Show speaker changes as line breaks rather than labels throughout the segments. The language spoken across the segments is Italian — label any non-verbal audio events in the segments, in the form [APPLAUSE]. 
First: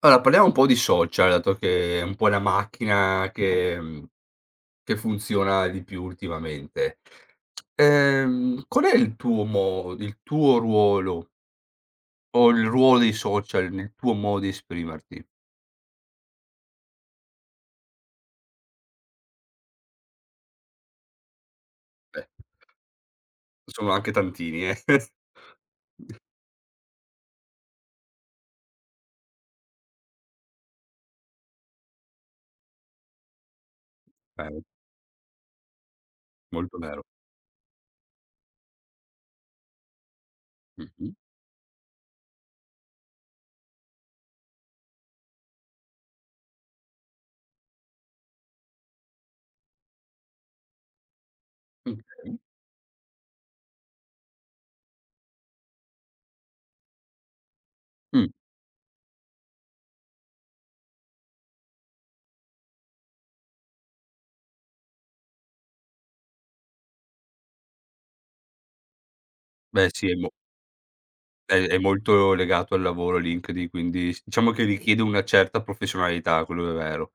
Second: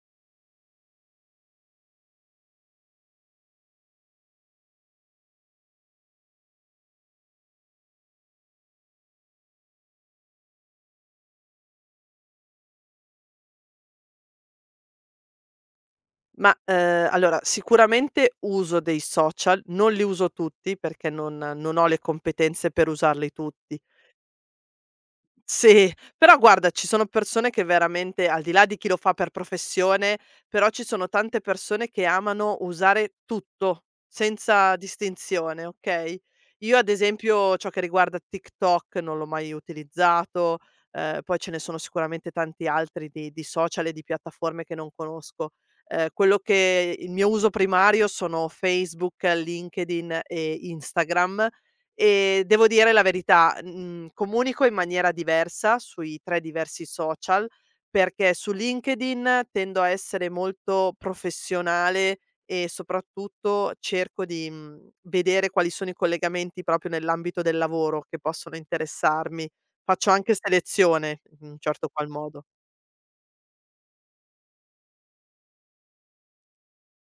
Allora, parliamo un po' di social, dato che è un po' la macchina che che funziona di più ultimamente. Qual è il tuo mo il tuo ruolo o il ruolo dei social nel tuo modo di esprimerti?
Ma, allora sicuramente uso dei social, non li uso tutti perché non ho le
Beh,
competenze per usarli tutti,
sono anche tantini, eh. [LAUGHS]
sì, però guarda, ci sono persone che veramente, al di là di chi lo fa per professione, però ci sono tante persone che amano usare tutto,
Eh,
senza distinzione, okay?
molto
Io ad
vero.
esempio ciò che riguarda TikTok non l'ho mai utilizzato,
Mh-mh.
poi ce ne sono sicuramente tanti altri di social e di piattaforme che non conosco. Quello che il mio uso primario sono Facebook, LinkedIn e Instagram.
Okay.
Devo dire la verità, comunico in maniera diversa sui 3 diversi social,
Mh.
perché su LinkedIn tendo a essere molto professionale e soprattutto cerco di, vedere quali sono i collegamenti proprio nell'ambito del lavoro che possono interessarmi.
Beh sì,
Faccio anche selezione, in
è
un
è
certo qual
molto
modo.
legato al lavoro LinkedIn, quindi s diciamo che richiede una certa professionalità, quello è vero.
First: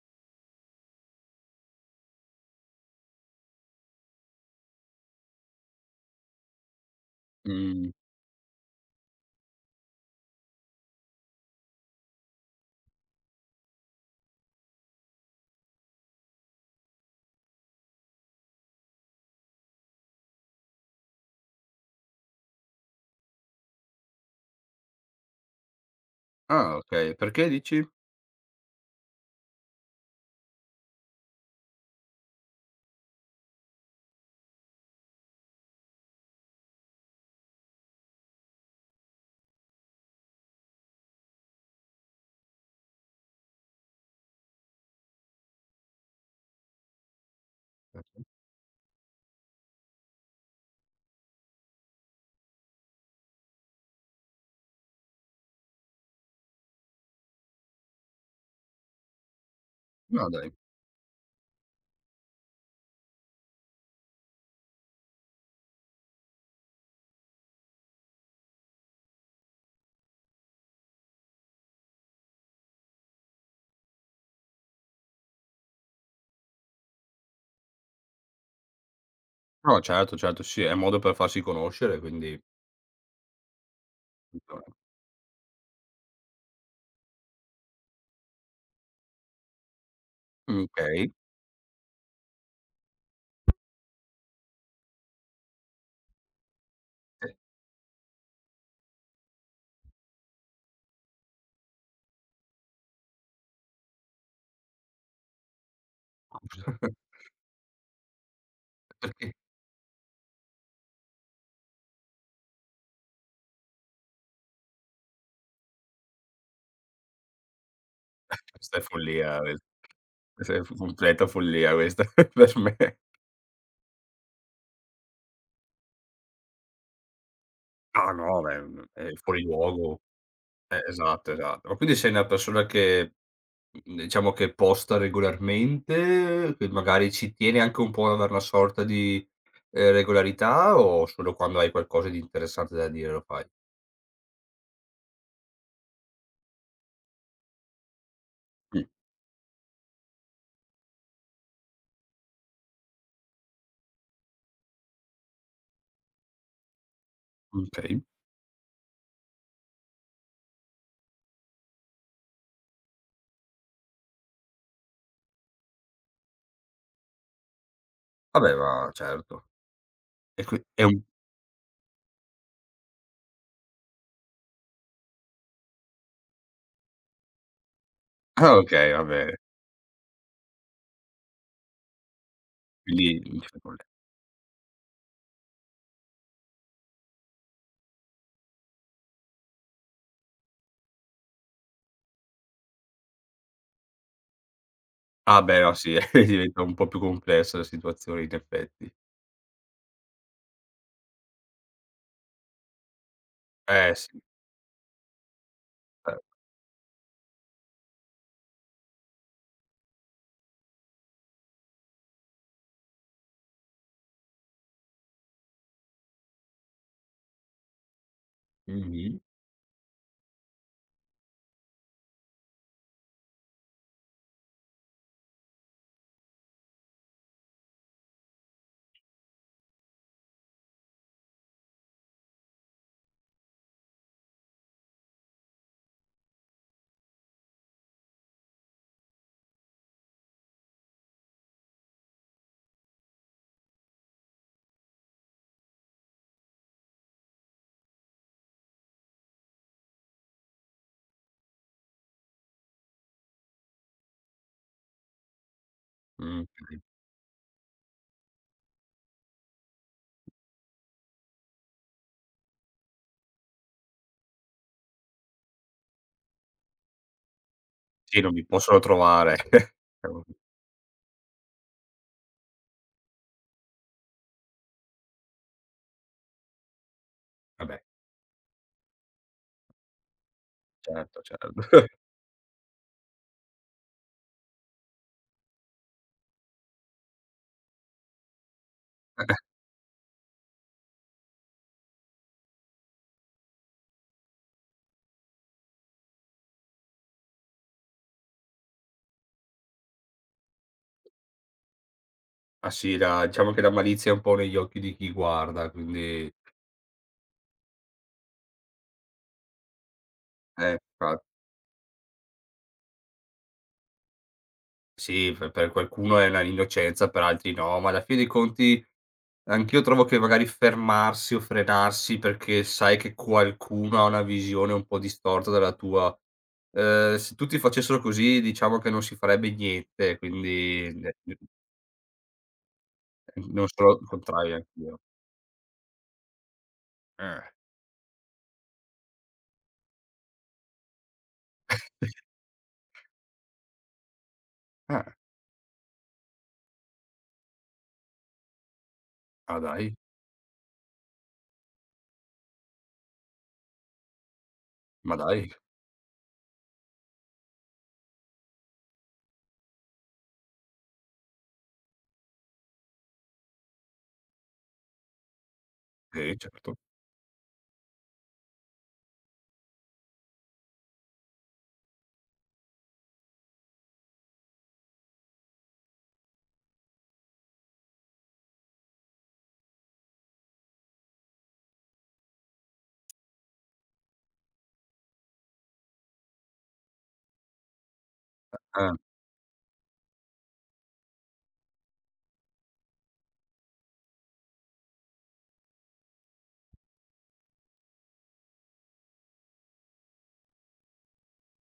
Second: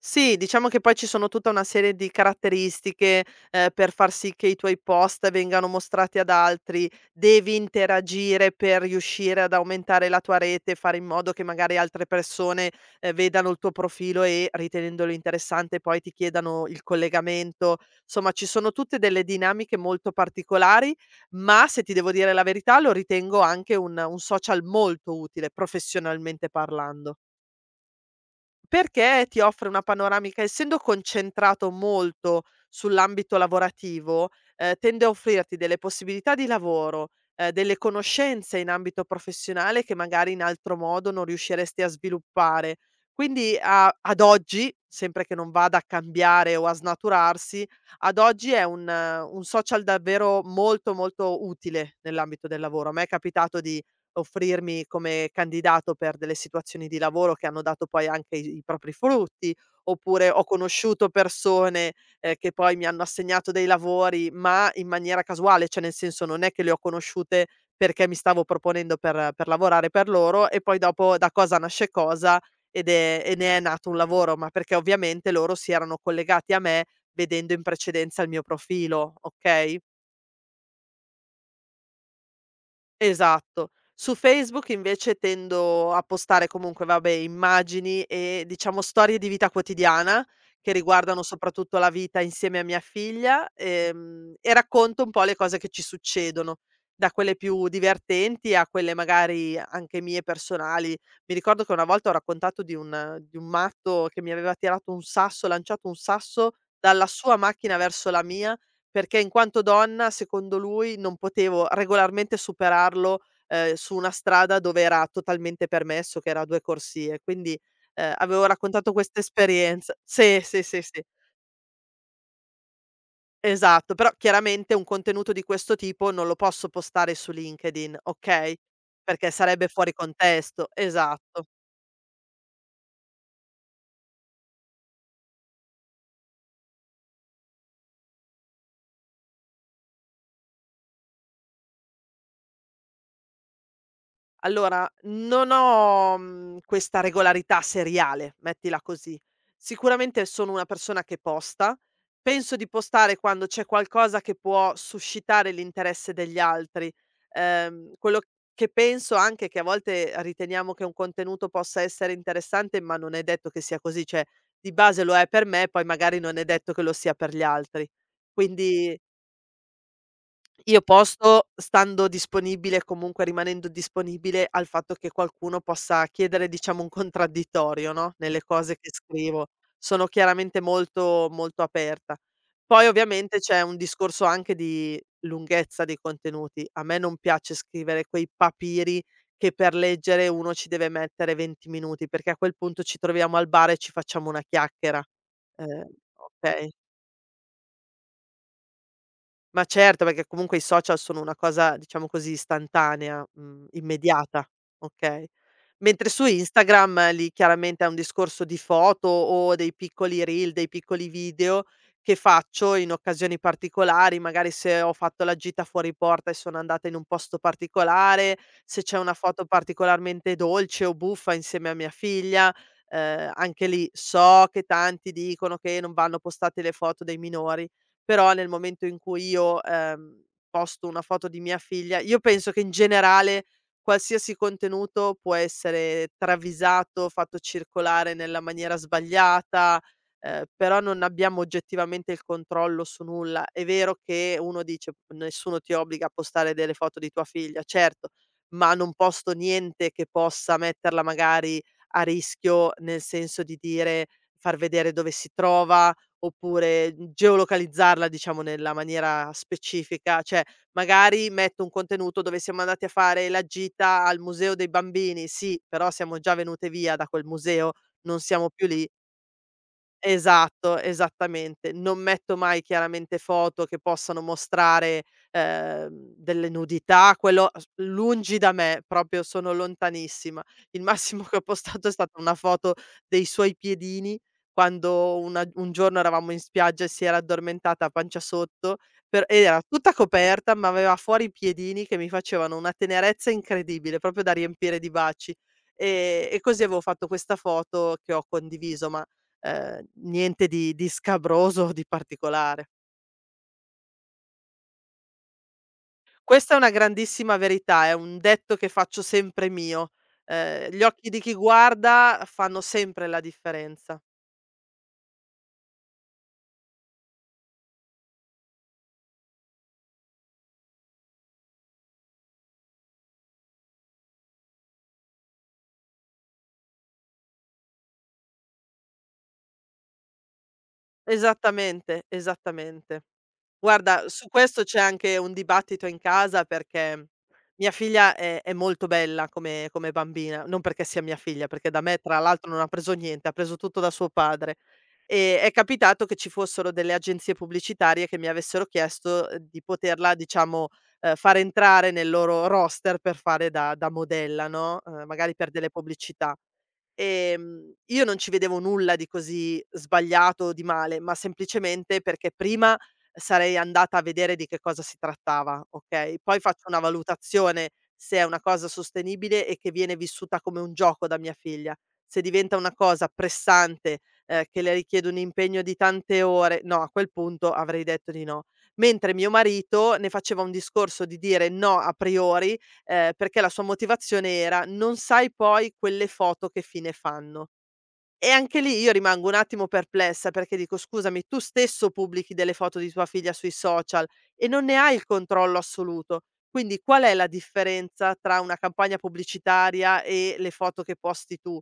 Sì, diciamo che poi ci sono tutta una serie di caratteristiche, per far sì che i tuoi post vengano mostrati ad altri, devi
Mh.
interagire per riuscire ad aumentare la tua rete, fare in modo che magari altre persone, vedano il tuo profilo e ritenendolo interessante poi ti chiedano il collegamento. Somma ci sono tutte delle dinamiche molto particolari, ma se ti devo dire la verità lo ritengo anche un social molto utile, professionalmente
Ah, okay.
parlando.
Perché dici?
Perché ti offre una panoramica essendo concentrato molto sull'ambito lavorativo, tende a offrirti delle possibilità di lavoro, delle conoscenze in ambito professionale che magari in altro modo non riusciresti a sviluppare. Quindi a ad oggi, sempre che non vada a cambiare o a snaturarsi, ad oggi è un social davvero molto, molto utile nell'ambito del lavoro. A me è capitato di offrirmi come candidato per delle situazioni di lavoro che hanno dato poi anche i propri frutti,
No
oppure ho
dai.
conosciuto persone, che poi mi hanno assegnato dei lavori, ma in maniera casuale, cioè nel senso non è che le ho conosciute perché mi stavo proponendo per lavorare per loro e poi dopo da cosa nasce cosa ed è e ne è nato un lavoro, ma perché ovviamente loro si erano collegati a me vedendo in precedenza il mio profilo, okay?
No certo, certo, sì, è un modo per farsi conoscere quindi
Esatto. Su Facebook
[UNINTELLIGIBLE]
invece tendo a postare comunque, vabbè, immagini e diciamo storie di vita quotidiana che
okay.
riguardano soprattutto la vita insieme a mia figlia, e racconto un po' le cose che ci succedono, da
E
quelle più divertenti a quelle magari anche mie personali. Mi ricordo che una volta ho raccontato di un matto che mi aveva tirato un sasso lanciato un sasso dalla
[LAUGHS]
sua macchina verso la mia perché in
perché?
quanto donna, secondo lui, non potevo regolarmente superarlo, su una strada dove era totalmente permesso, che era a 2 corsie. Quindi, avevo
Questa è
raccontato questa
follia ques
esperienza sì,
questa è
sì,
f
sì, sì,
completa follia questa [LAUGHS] per me.
esatto. Però chiaramente un contenuto di questo tipo non lo posso postare su LinkedIn,
No, no,
okay,
beh, è
perché
fuori
sarebbe fuori
luogo.
contesto
Esatto,
esatto.
esatto. Ma quindi sei una persona che, diciamo che posta regolarmente, che magari ci tiene anche un po' ad avere una sorta di, regolarità, o solo quando hai qualcosa di interessante da dire lo fai?
Allora, non ho, questa regolarità seriale, mettila
Mh,
così. Sicuramente sono una persona che posta, penso di postare quando c'è qualcosa che può suscitare l'interesse degli altri. Ehm,
okay.
quello che penso anche è che a volte riteniamo che un contenuto possa essere interessante, ma non è detto che sia così, cioè di base lo è per me, poi magari non è detto che lo sia per gli altri.
Vabbè, ma
Quindi
certo. E qui
io
è un [LAUGHS]
posto stando disponibile, comunque rimanendo disponibile al fatto che qualcuno possa chiedere, diciamo, un contraddittorio, no, nelle
ah
cose che
okay, vabbè,
scrivo. Sono chiaramente molto, molto aperta. Poi
quindi
ovviamente c'è un
[UNINTELLIGIBLE]
discorso anche di lunghezza dei contenuti. A me non piace scrivere quei papiri che per leggere uno ci deve mettere 20 minuti, perché a quel punto ci troviamo al bar e ci facciamo una chiacchiera.
ah beh, no
Ehm,
sì, [LAUGHS] diventa
okay.
un po' più complessa la situazione in effetti.
Ma certo, perché comunque i social sono una cosa, diciamo così, istantanea,
Eh sì,
immediata, okay. Mentre
eh.
su Instagram lì chiaramente è un discorso di foto o dei piccoli reel, dei piccoli video che faccio in occasioni particolari, magari se ho fatto la gita fuori porta e sono andata in un posto particolare, se c'è una
Mh-mh.
foto particolarmente dolce o buffa insieme a mia figlia, anche lì so che tanti dicono che non vanno postate le foto dei minori però nel momento in cui io, posto una foto di mia figlia io penso che in generale qualsiasi contenuto può essere travisato, fatto circolare nella maniera sbagliata, però non abbiamo oggettivamente il controllo su nulla. È vero che uno dice: "Nessuno ti obbliga a postare delle foto di tua figlia", certo, ma non posto niente che possa metterla magari a rischio, nel senso di dire far vedere dove si trova.
Mh, mh.
Oppure, geolocalizzarla, diciamo, nella maniera specifica, cioè magari metto un contenuto dove siamo andati a fare la gita al museo dei bambini, sì, però siamo già venute via da quel museo, non
Sì, non mi
siamo più
possono
lì.
trovare. [LAUGHS]
Esatto, esattamente. Non metto mai chiaramente foto che possano mostrare, delle nudità, quello s
Vabbè,
lungi da me, proprio sono lontanissima. Il
certo,
massimo [LAUGHS] che ho
certo.
postato è stata una foto dei suoi piedini quando una un giorno eravamo in spiaggia e si era addormentata a pancia sotto per ed
[LAUGHS]
era tutta coperta, ma aveva fuori i piedini che mi facevano una tenerezza incredibile, proprio da riempire di baci. E così avevo fatto questa foto che ho condiviso, ma niente di scabroso o di particolare.
Ah sì, la diciamo che la malizia è un po' negli occhi di chi guarda, quindi
Questa è una grandissima verità, è un detto che faccio sempre mio. Ehm, gli occhi di chi
infatti.
guarda fanno sempre la differenza.
Sì, per qualcuno è la innocenza, per altri no, ma alla fine dei conti anch'io trovo che magari fermarsi o frenarsi perché sai che qualcuno ha una visione un po' distorta dalla tua, se tutti facessero così diciamo che non si farebbe niente, quindi ne
Esattamente, esattamente.
non sono il
Guarda, su
contrario
questo c'è
anch'io.
anche un dibattito in casa perché
Eh.
mia figlia è molto bella come bambina, non perché sia mia figlia, perché da me tra
[LAUGHS]
l'altro non ha preso niente, ha preso tutto da suo padre.
Ah.
È capitato che ci fossero delle agenzie pubblicitarie che mi avessero chiesto,
Ah
di
dai,
poterla diciamo, far entrare nel loro roster per fare da modella, no,
ma
magari
dai,
per delle pubblicità. Io non ci vedevo nulla di così sbagliato o di male, ma semplicemente perché prima sarei andata a vedere di che cosa si trattava, okay,
sì
poi faccio
certo.
una valutazione se è una cosa sostenibile e che viene vissuta come un gioco da mia figlia. Se diventa una cosa pressante, che le richiede un impegno di tante ore, no, a quel punto avrei detto di no. Mentre mio marito ne faceva un discorso di dire no a priori, perché la sua motivazione era: "Non sai poi quelle foto che fine fanno". E anche lì io
Eh,
rimango un attimo perplessa perché dico: "Scusami, tu stesso pubblichi delle foto di tua figlia sui social e non ne hai il controllo assoluto. Quindi qual è la differenza tra una campagna pubblicitaria e le foto che posti tu?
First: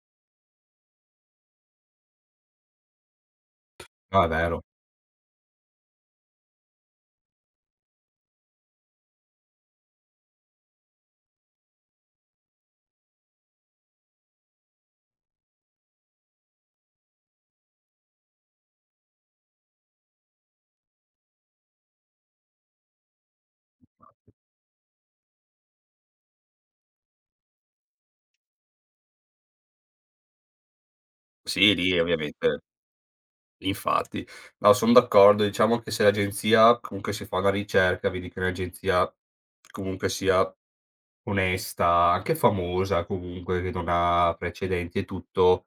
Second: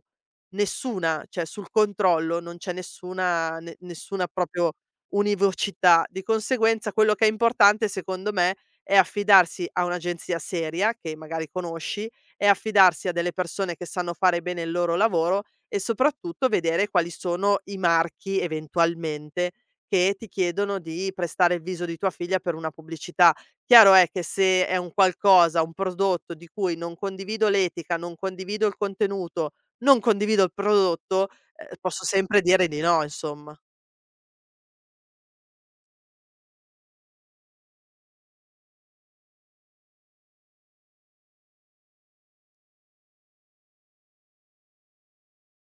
Nessuna, cioè sul controllo non c'è nessuna ne
no è
nessuna
vero.
proprio univocità. Di conseguenza quello che è importante secondo me è affidarsi a un'agenzia seria, che magari conosci, e affidarsi a delle persone che sanno fare bene il loro lavoro e soprattutto vedere quali sono i marchi eventualmente che ti chiedono di prestare il viso di tua figlia per una pubblicità. Chiaro è che se è un qualcosa, un prodotto di cui non condivido l'etica, non condivido il contenuto, non condivido il prodotto,
Sì lì
posso sempre
ovviamente,
dire di no, insomma.
infatti. No, son d'accordo, diciamo che se l'agenzia comunque si fa una ricerca, vedi che l'agenzia comunque sia onesta, anche famosa comunque, che non ha precedenti e tutto,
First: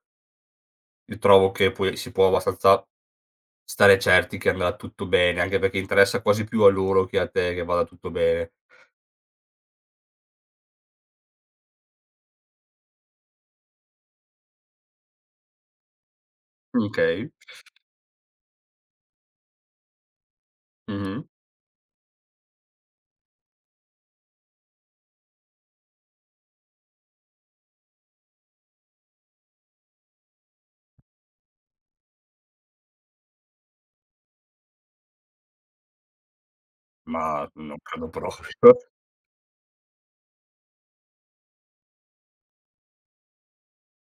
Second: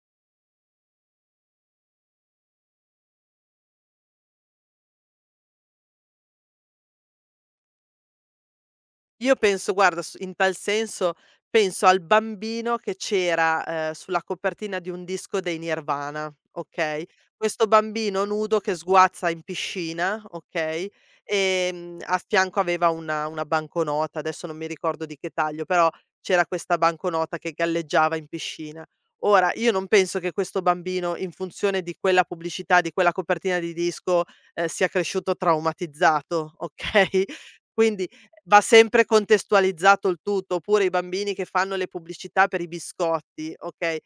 io trovo che poi si può abbastanza stare certi che andrà tutto bene, anche perché interessa quasi più a loro che a te che vada tutto bene.
Io penso guarda, s in tal senso, penso al bambino che c'era, sulla copertina di un disco dei Nirvana, okay,
Okay.
questo bambino nudo che sguazza in piscina, okay,
Mh-mh.
a fianco aveva una banconota, adesso non mi ricordo di che taglio, però c'era questa banconota che galleggiava in piscina. Ora, io non penso che questo bambino, in funzione di quella pubblicità, di quella copertina di disco, sia cresciuto traumatizzato, okay, [LAUGHS]
Ma non
quindi.
credo proprio.
Va
[LAUGHS]
sempre contestualizzato il tutto, oppure i bambini che fanno le pubblicità per i biscotti, okay.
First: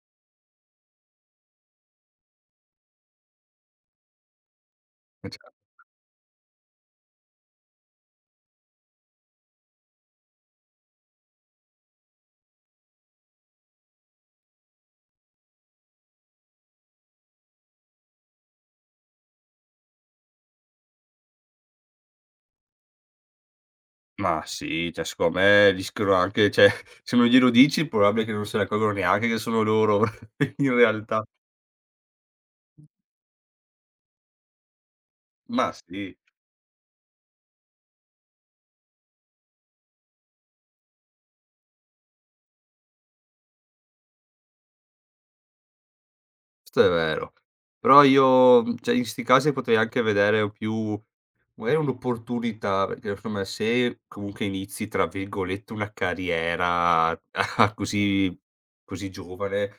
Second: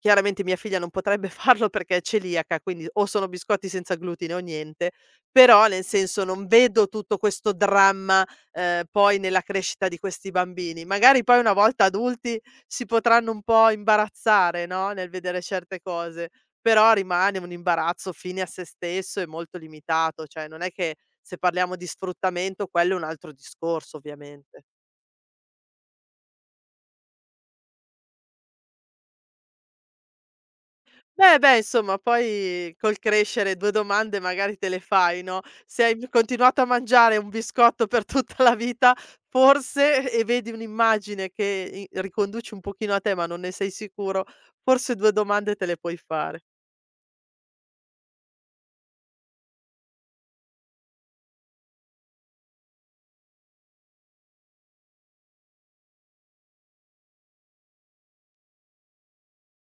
Chiaramente mia figlia non potrebbe [LAUGHS] farlo perché è celiaca, quindi o sono biscotti senza glutine o niente,
Ma cioè
però nel senso non vedo tutto questo dramma, poi nella crescita di questi bambini. Magari poi una volta adulti si potranno un po' imbarazzare, no, nel vedere certe cose, però rimane un imbarazzo fine a se stesso e molto limitato, cioè non è che se parliamo di sfruttamento quello è un altro discorso
ma
ovviamente.
sì, cioè secondo me rischiano anche, cioè se non glielo dici, è probabile che non se ne accorgono neanche che sono loro [LAUGHS] in realtà.
Beh, beh, insomma, poi col crescere 2 domande magari te le fai, no,
Ma
se hai
sì.
continuato a mangiare un biscotto per [LAUGHS] tutta la vita, forse e vedi un'immagine che i riconduci un pochino a te, ma non ne sei sicuro, forse 2 domande te le puoi fare.
Questo è vero. Però io, cioè in 'sti casi potrei anche vedere più magari un'opportunità, perché secondo me se comunque inizi, tra virgolette, "una carriera" [LAUGHS] a così giovane,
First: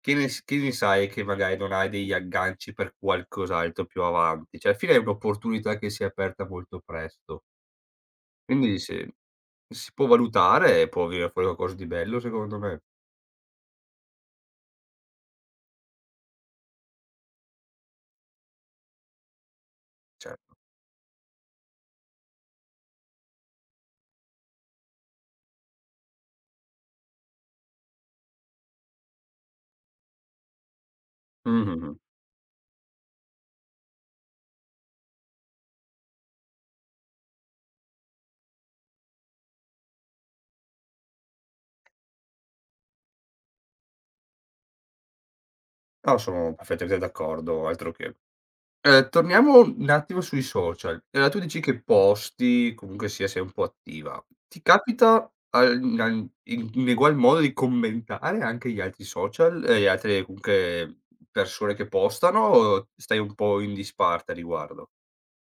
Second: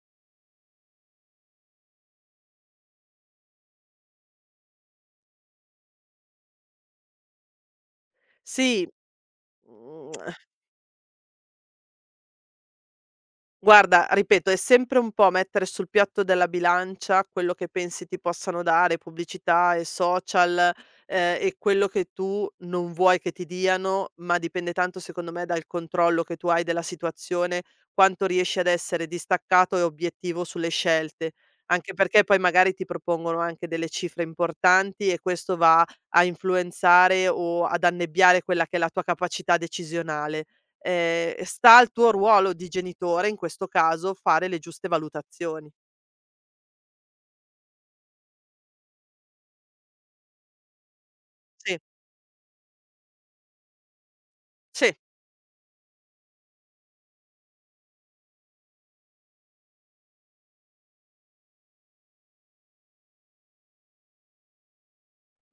che ne sai che magari non hai degli agganci per qualcos'altro più avanti? Cioè alla fine è un'opportunità che si è aperta molto presto. Quindi
Sì.
se si può
mhmm
valutare e può venire fuori qualcosa di bello secondo me,
Guarda, ripeto, è sempre un po' mettere sul piatto della bilancia quello che pensi ti possano dare pubblicità e
certo.
social, e quello che tu non vuoi che ti diano, ma dipende tanto secondo me dal controllo che tu hai della situazione, quanto riesci ad essere distaccato e obiettivo sulle scelte.
Mh-mh-mh.
Anche perché poi magari ti propongono anche delle cifre importanti e questo va a influenzare o ad annebbiare quella che è la tua capacità decisionale, sta al tuo ruolo di genitore, in questo caso, fare le giuste valutazioni.
No, sono perfettamente d'accordo, altro che. Torniamo un attimo sui social. Tu dici
Sì,
che posti, comunque sia sei un po' attiva. Ti
sì.
capita al nan in egual modo di commentare anche gli altri social e le altre comunque persone che postano, o stai un po' in disparte a riguardo?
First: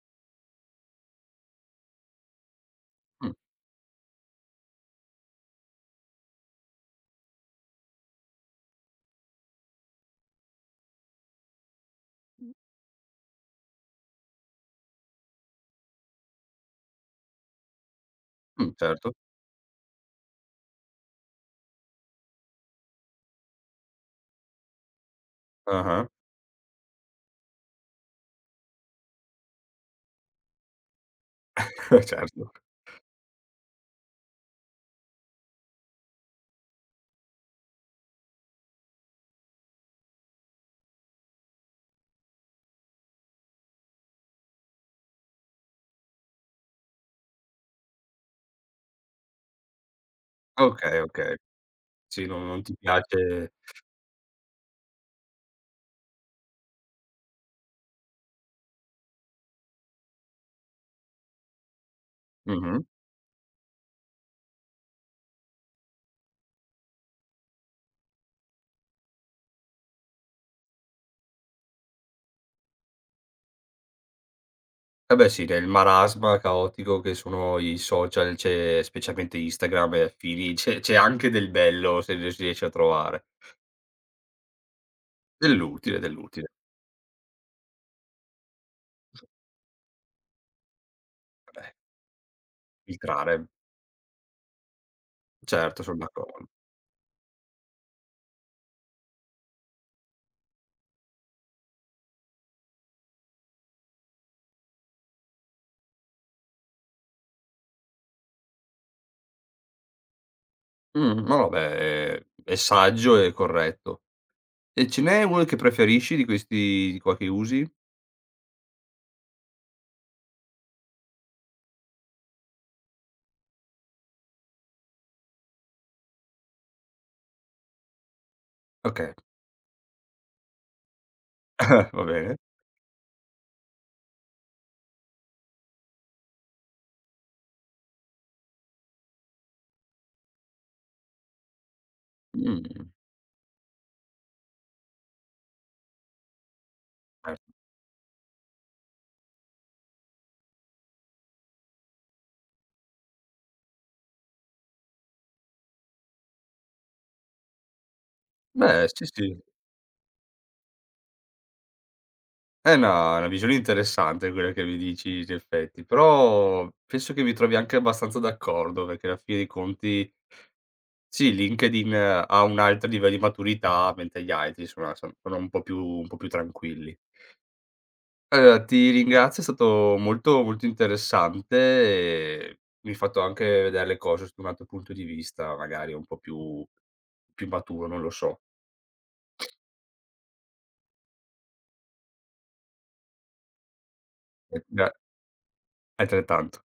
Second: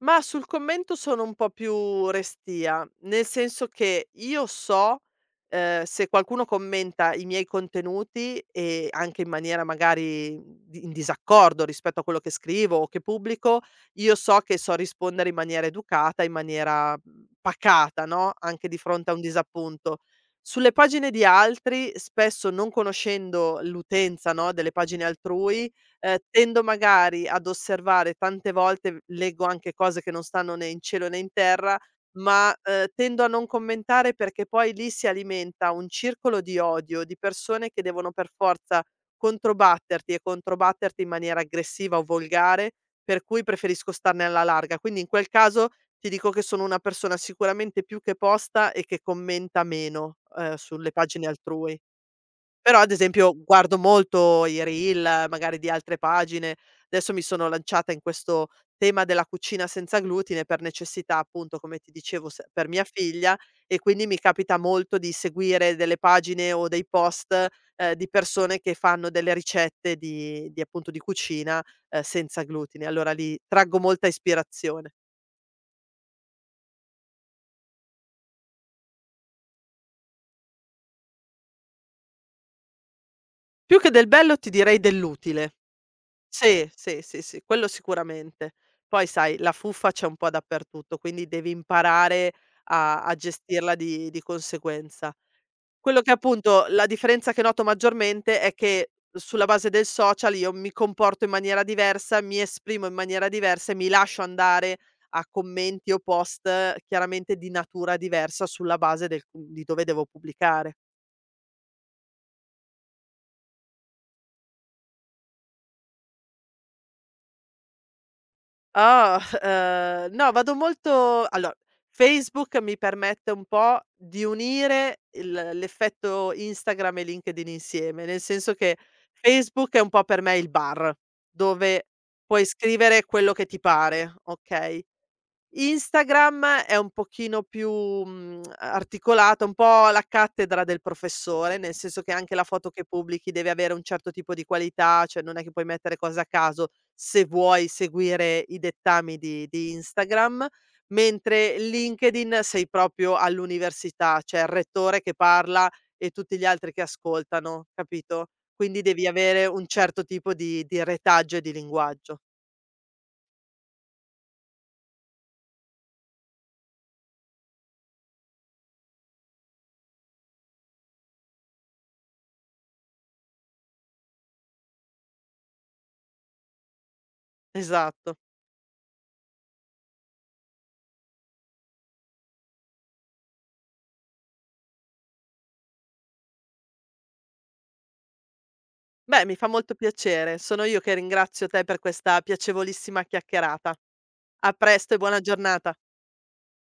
Ma sul commento sono un po' più restia, nel
Mh,
senso che io so, se qualcuno commenta i miei contenuti e anche in maniera magari di in disaccordo rispetto a quello che scrivo o che pubblico, io so che so rispondere in maniera educata, in maniera, pacata, no, anche di
certo.
fronte a un disappunto. Sulle pagine di altri, spesso non conoscendo l'utenza, no, delle pagine altrui.
Ah-ah.
Tendo magari ad osservare tante volte, leggo anche cose che non stanno né in cielo né in terra,
[LAUGHS] Certo.
ma, tendo a non commentare perché poi lì si alimenta un circolo di odio, di persone che devono per forza controbatterti e controbatterti in maniera aggressiva o volgare, per cui preferisco starne alla larga. Quindi in quel caso ti dico che sono una persona sicuramente più che posta e che commenta meno, sulle
Okay,
pagine
okay.
altrui.
Sì, non non ti
Però ad esempio
piace
guardo molto i reel, magari di altre pagine. Adesso mi sono lanciata in questo tema della cucina senza glutine per necessità, appunto, come ti dicevo, s per
mh-mh.
mia figlia e quindi mi capita molto di seguire delle pagine o dei post, di persone che fanno delle ricette di appunto, di cucina, senza glutine. Allora lì traggo molta ispirazione.
Eh beh sì, del marasma caotico che sono i social, c'è specialmente Instagram e affini, [LAUGHS] c'è anche del bello se lo si riesce a trovare.
Più che del bello ti direi dell'utile.
Dell'utile, dell'utile.
Sì, sì, sì, sì, quello sicuramente. Poi sai, la fuffa c'è un po' dappertutto, quindi devi
Vabbè,
imparare a
filtrare,
gestirla di conseguenza.
certo son
Quello che
d'accordo.
appunto la differenza che noto maggiormente è che sulla base del social io mi comporto in maniera diversa, mi esprimo in maniera diversa e mi lascio andare a commenti o post, chiaramente di natura diversa sulla base del di dove devo pubblicare.
No, beh, è saggio e corretto. E ce n'è uno che preferisci di questi qua che usi?
Ah, no, vado molto allora, Facebook mi permette un po' di unire il l'effetto Instagram e LinkedIn insieme, nel senso che
Okay,
Facebook è un po' per me il bar, dove
[LAUGHS] va bene.
puoi scrivere quello che ti pare, okay? Instagram è un pochino più, articolata, un po' la cattedra del professore, nel senso che anche la foto che
Mh,
pubblichi deve avere un certo tipo di qualità, cioè non è che puoi mettere cose a caso, se
certo.
vuoi seguire i dettami di Instagram, mentre LinkedIn sei proprio all'università, c'è il rettore che parla e tutti gli altri che ascoltano, capito? Quindi
Beh, sì,
devi
sì.
avere un certo tipo di retaggio e di linguaggio.
Eh no, è una visione interessante quella che mi dici in effetti, però penso che mi trovi anche abbastanza d'accordo, perché alla fine dei conti sì, LinkedIn ha un altro livello di maturità, mentre gli altri sono un po' più tranquilli.
Esatto.
Allora ti ringrazio, è stato molto, molto interessante e mi hai fatto anche vedere le cose sotto un altro punto di vista, magari un po' più più maturo, non lo so.
Beh, mi fa molto piacere. Sono io che ringrazio te per questa piacevolissima chiacchierata. A
Gra
presto e buona giornata.
Altrettanto.